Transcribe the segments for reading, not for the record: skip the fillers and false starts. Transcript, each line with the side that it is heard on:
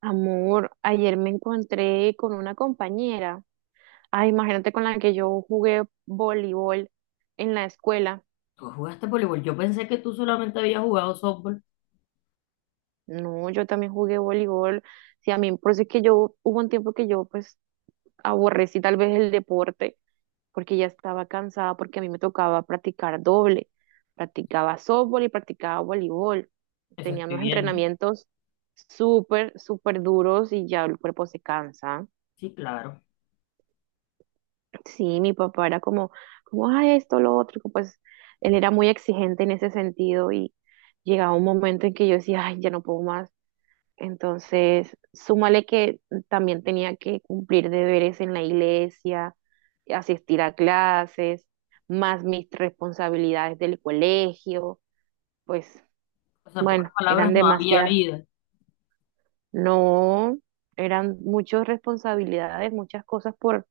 right: Amor, ayer me encontré con una compañera. Ay, imagínate con la que yo jugué voleibol en la escuela.
left: Tú jugaste voleibol. Yo pensé que tú solamente habías jugado softball.
right: No, yo también jugué voleibol. Sí, a mí, por eso es que yo, hubo un tiempo que yo pues aborrecí tal vez el deporte porque ya estaba cansada porque a mí me tocaba practicar doble. Practicaba softball y practicaba voleibol.
left: Eso
right: Tenía
left: estoy
right: unos
left: viendo.
right: entrenamientos súper, súper duros y ya el cuerpo se cansa.
left: Sí, claro.
right: Sí, mi papá era como, como, esto, lo otro, que pues él era muy exigente en ese sentido y llegaba un momento en que yo decía, ay, ya no puedo más. Entonces, súmale que también tenía que cumplir deberes en la iglesia, asistir a clases, más mis responsabilidades del colegio, pues
left: O sea, en
right: bueno,
left: pocas
right: eran
left: palabras, no había
right: demasiadas.
left: vida,
right: No, eran muchas responsabilidades, muchas cosas por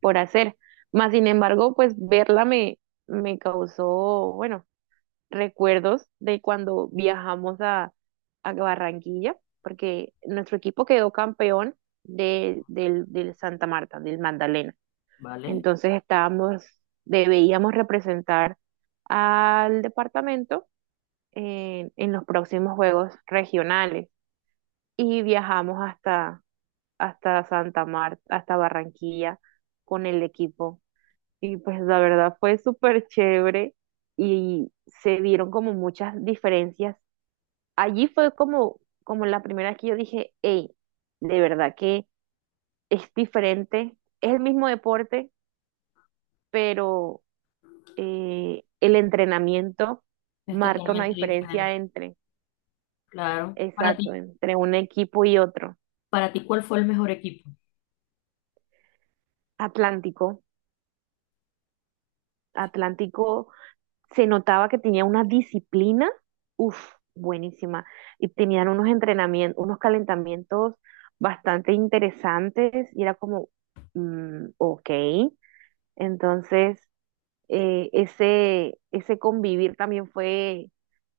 right: por hacer. Más sin embargo, pues verla me, me causó, bueno, recuerdos de cuando viajamos a Barranquilla, porque nuestro equipo quedó campeón del Santa Marta, del Magdalena.
left: ¿vale?
right: Entonces estábamos, debíamos representar al departamento en los próximos juegos regionales y viajamos hasta Santa Marta, hasta Barranquilla con el equipo y pues la verdad fue súper chévere y se vieron como muchas diferencias. Allí fue como, como la primera vez que yo dije, hey, de verdad que es diferente, es el mismo deporte, pero el entrenamiento
left: Es
right: marca una
left: totalmente diferente.
right: diferencia entre,
left: Claro. Para
right: exacto,
left: ti,
right: entre un equipo y otro.
left: para ti, ¿cuál fue el mejor equipo?
right: Atlántico, Atlántico se notaba que tenía una disciplina, uff, buenísima. Y tenían unos entrenamientos, unos calentamientos bastante interesantes y era como, mm, ok. Entonces, ese convivir también fue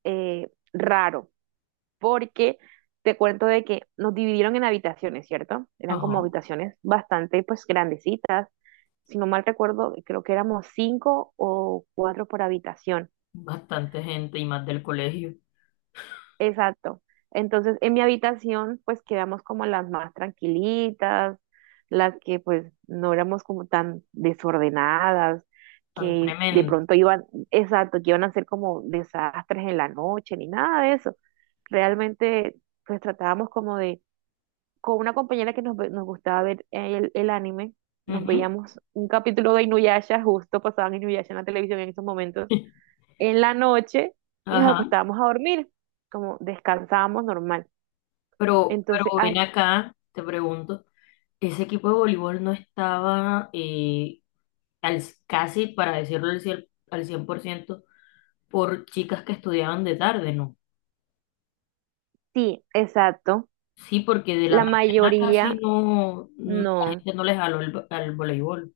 right: raro, porque te cuento de que nos dividieron en habitaciones, ¿cierto? Eran
left: Ajá.
right: como habitaciones bastante, pues, grandecitas. Si no mal recuerdo, creo que éramos cinco o cuatro por habitación.
left: Bastante gente y más del colegio.
right: Exacto. Entonces, en mi habitación, pues quedamos como las más tranquilitas, las que pues no éramos como tan desordenadas,
left: Tan
right: que de
left: tremendo.
right: pronto iban, exacto, que iban a ser como desastres en la noche, ni nada de eso. Realmente, pues tratábamos como de, con una compañera que nos gustaba ver el anime, nos
left: Ujú.
right: veíamos un capítulo de Inuyasha, justo pasaban Inuyasha en la televisión en esos momentos en la noche y nos
left: Ajá.
right: acostábamos a dormir, como descansábamos normal.
left: Pero
right: Entonces,
left: ven acá, te pregunto, ese equipo de voleibol no estaba casi, para decirlo al 100% por chicas que estudiaban de tarde, ¿no?
right: sí, exacto.
left: Sí, porque de la
right: La
left: mañana
right: mayoría,
left: casi la
right: no,
left: gente no les jaló al voleibol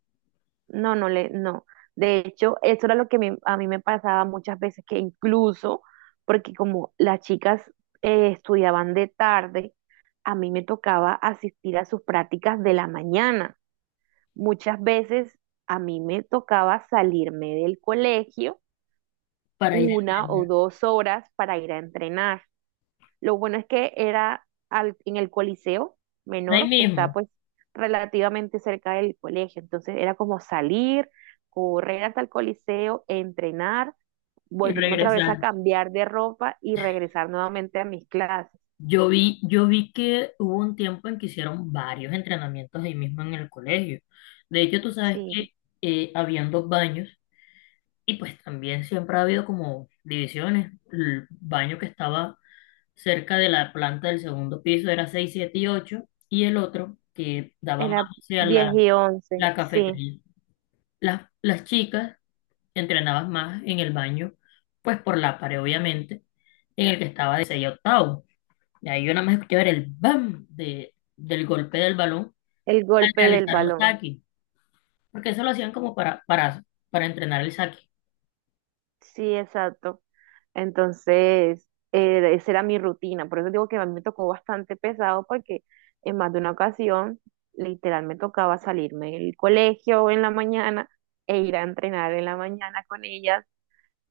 right: no, no. De hecho, eso era lo a mí me pasaba muchas veces, que incluso, porque como las chicas estudiaban de tarde, a mí me tocaba asistir a sus prácticas de la mañana. Muchas veces a mí me tocaba salirme del colegio
left: para ir a
right: una o
left: entrenar.
right: dos horas para ir a entrenar. Lo bueno es que era en el Coliseo
left: Ahí
right: Menor, que está
left: mismo
right: pues relativamente cerca del colegio. Entonces era como salir, correr hasta el Coliseo, entrenar,
left: y
right: volverme otra vez a
left: regresar.
right: cambiar de ropa y regresar nuevamente a mis clases.
left: Yo vi que hubo un tiempo en que hicieron varios entrenamientos ahí mismo en el colegio. De hecho, tú sabes
right: Sí,
left: que habían dos baños y pues también siempre ha habido como divisiones. El baño que estaba cerca de la planta del segundo piso era 6 7 y ocho, y el otro que daba más
right: era
left: hacia
right: 10
left: la,
right: y once,
left: la
right: sí,
left: cafetería, las chicas entrenabas más en el baño, pues por la pared, obviamente, en el que estaba de 6 a octavo. Y ahí yo nada más escuchaba el bam del golpe del balón
right: el
left: al
right: golpe del
left: realizar un
right: balón.
left: saque, porque eso lo hacían como para entrenar el saque.
right: Sí, exacto. Entonces, esa era mi rutina. Por eso digo que a mí me tocó bastante pesado porque en más de una ocasión, literal, me tocaba salirme del colegio en la mañana e ir a entrenar en la mañana con ellas.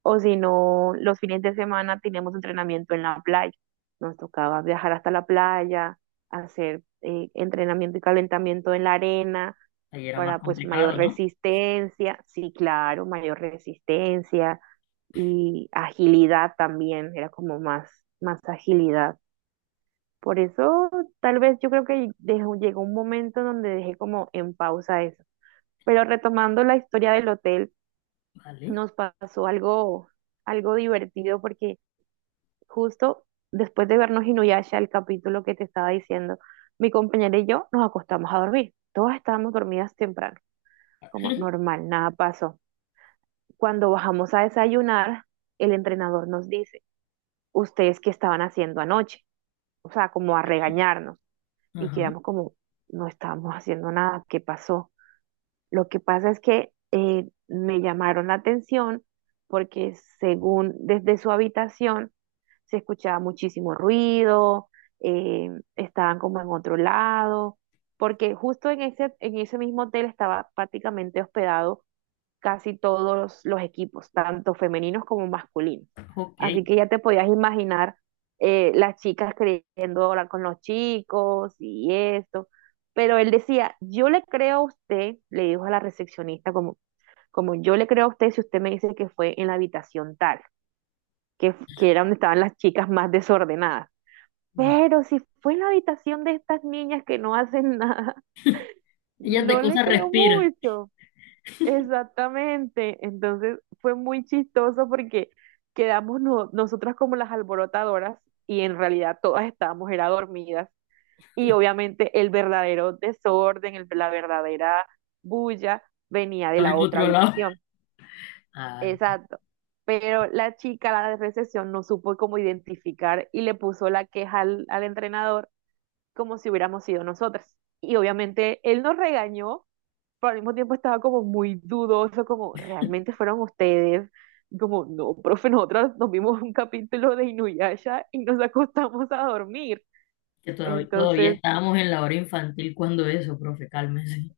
right: O si no, los fines de semana teníamos entrenamiento en la playa. Nos tocaba viajar hasta la playa, hacer entrenamiento y calentamiento en la arena
left: Ahí era más
right: para pues mayor
left: complicado, ¿no?
right: resistencia, sí, claro, mayor resistencia y agilidad también, era como más, más agilidad. Por eso tal vez yo creo que llegó un momento donde dejé como en pausa eso. Pero retomando la historia del hotel,
left: Vale.
right: nos pasó algo, algo divertido porque justo después de vernos Inuyasha, el capítulo que te estaba diciendo, mi compañera y yo nos acostamos a dormir. Todas estábamos dormidas temprano, como normal, nada pasó. Cuando bajamos a desayunar, el entrenador nos dice, ¿ustedes qué estaban haciendo anoche? O sea, como a regañarnos. Y
left: Ajá,
right: quedamos como, no estábamos haciendo nada, ¿qué pasó? Lo que pasa es que me llamaron la atención porque, según, desde su habitación se escuchaba muchísimo ruido, eh, estaban como en otro lado, porque justo en ese mismo hotel estaba prácticamente hospedado casi todos los equipos, tanto femeninos como masculinos.
left: ok.
right: Así que ya te podías imaginar, las chicas queriendo hablar con los chicos y esto. Pero él decía, yo le creo a usted, le dijo a la recepcionista, como, como yo le creo a usted si usted me dice que fue en la habitación tal, que era donde estaban las chicas más desordenadas.
left: Va.
right: Pero si fue en la habitación de estas niñas que no hacen nada,
left: Ellas de
right: no le
left: cosas
right: creo
left: respiran.
right: mucho. Exactamente. Entonces fue muy chistoso porque quedamos nosotras como las alborotadoras y en realidad todas estábamos era dormidas. Y obviamente el verdadero desorden, la verdadera bulla venía de
left: A mi
right: la otra
left: otro lado.
right: habitación.
left: Ah,
right: Exacto. Pero la chica, la de recepción, no supo cómo identificar y le puso la queja al entrenador como si hubiéramos sido nosotras. Y obviamente él nos regañó, pero al mismo tiempo estaba como muy dudoso, como realmente fueron ustedes. Y como, no, profe, nosotras nos vimos un capítulo de Inuyasha y nos acostamos a dormir.
left: que todavía, todavía
right: Entonces,
left: estábamos en la hora infantil cuando eso, profe, cálmese.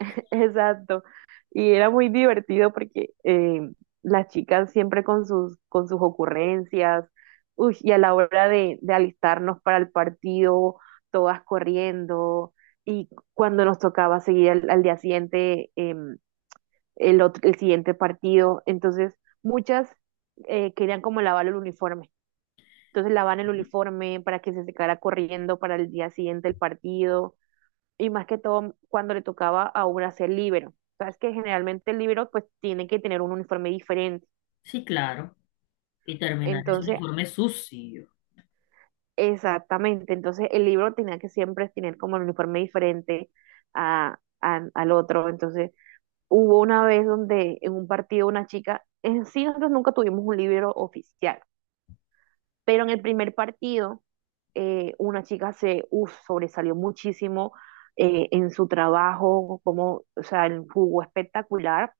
right: exacto. Y era muy divertido porque las chicas siempre con sus ocurrencias, uy, y a la hora de alistarnos para el partido, todas corriendo, y cuando nos tocaba seguir al día siguiente, el siguiente partido. Entonces, muchas querían como lavar el uniforme. Entonces lavan el
left: Sí,
right: uniforme para que se secara corriendo para el día siguiente el partido. Y más que todo cuando le tocaba a una ser libero. Sabes que generalmente el libero pues tiene que tener un uniforme diferente.
left: sí, claro. Y terminar ese
right: Entonces,
left: uniforme sucio.
right: exactamente. Entonces el libro tenía que siempre tener como el uniforme diferente al otro. Entonces hubo una vez donde en un partido una chica, en sí nosotros nunca tuvimos un libero oficial. Pero en el primer partido, una chica se uf, sobresalió muchísimo en su trabajo, como, o sea, jugó espectacular.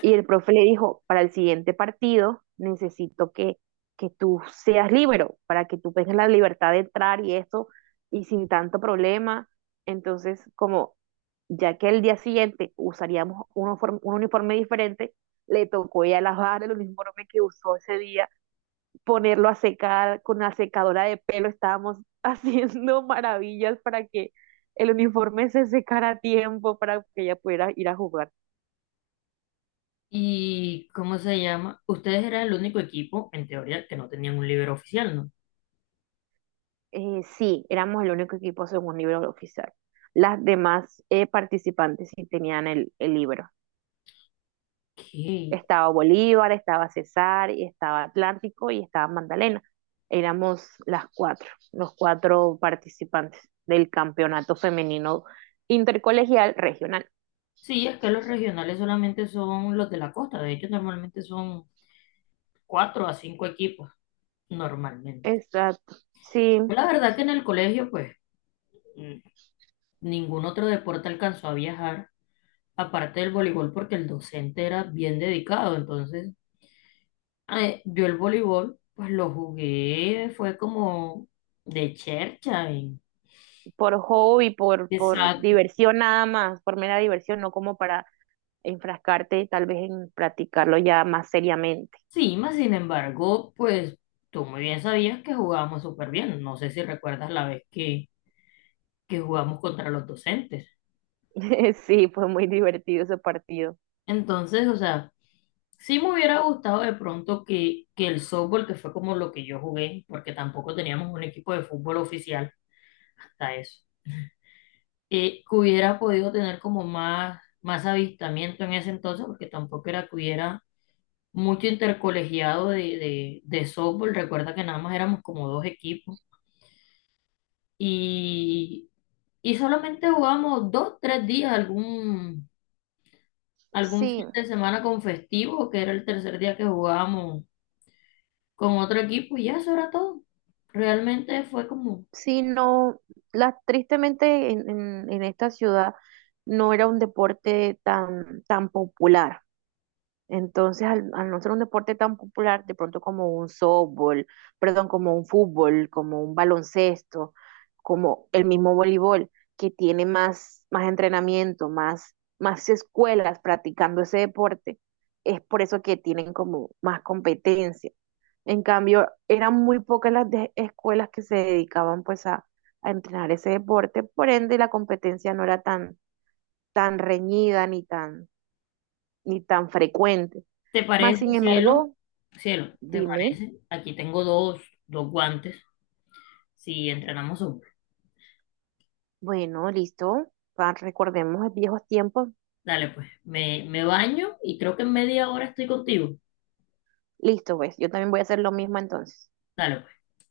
right: Y el profe le dijo, para el siguiente partido necesito que tú seas libre, para que tú tengas la libertad de entrar y esto, y sin tanto problema. Entonces, como ya que el día siguiente usaríamos un uniforme diferente, le tocó ya lavar el uniforme que usó ese día, ponerlo a secar con la secadora de pelo, estábamos haciendo maravillas para que el uniforme se secara a tiempo para que ella pudiera ir a jugar.
left: ¿Y cómo se llama? Ustedes eran el único equipo, en teoría, que no tenían un líder oficial, ¿no?
right: Sí, éramos el único equipo según libro oficial. Las demás, participantes sí tenían el libro.
left: ¿Qué?
right: Estaba Bolívar, estaba César, y estaba Atlántico y estaba Magdalena. Éramos las cuatro, los cuatro participantes del campeonato femenino intercolegial regional.
left: Sí, es que los regionales solamente son los de la costa. De hecho, normalmente son cuatro a cinco equipos, normalmente.
right: Exacto. Sí,
left: La verdad que en el colegio, pues, mm, ningún otro deporte alcanzó a viajar, aparte del voleibol, porque el docente era bien dedicado. Entonces, yo el voleibol, pues lo jugué, fue como de chercha
right: por hobby, por
left: Exacto.
right: diversión nada más, por mera diversión, no como para enfrascarte tal vez en practicarlo ya más seriamente.
left: Sí, más sin embargo, pues tú muy bien sabías que jugábamos súper bien. No sé si recuerdas la vez que jugamos contra los docentes.
right: Sí, fue muy divertido ese partido.
left: Entonces, o sea, sí me hubiera gustado de pronto que el softball, que fue como lo que yo jugué, porque tampoco teníamos un equipo de fútbol oficial hasta eso, que hubiera podido tener como más, más avistamiento en ese entonces, porque tampoco era que hubiera mucho intercolegiado de softball. Recuerda que nada más éramos como dos equipos. Y Y solamente jugamos dos, tres días, algún
right: Sí,
left: fin de semana con festivo, que era el tercer día que jugábamos con otro equipo, y ya eso era todo. Realmente fue como,
right: sí, no, la, tristemente en esta ciudad no era un deporte tan, tan popular. Entonces, al no ser un deporte tan popular, de pronto como un softball, perdón, como un fútbol, como un baloncesto, como el mismo voleibol, que tiene más, más entrenamiento, más, más escuelas practicando ese deporte, es por eso que tienen como más competencia. En cambio, eran muy pocas escuelas que se dedicaban pues a entrenar ese deporte, por ende la competencia no era tan, tan reñida ni tan, ni tan frecuente.
left: ¿te
right: Más
left: parece,
right: sin
left: cielo?
right: embargo,
left: Cielo, ¿te
right: dime,
left: parece? Aquí tengo dos, dos guantes, si entrenamos hombres.
right: bueno, listo, recordemos los viejos tiempos.
left: Dale, pues, me baño y creo que en media hora estoy contigo.
right: Listo, pues, yo también voy a hacer lo mismo entonces.
left: Dale, pues.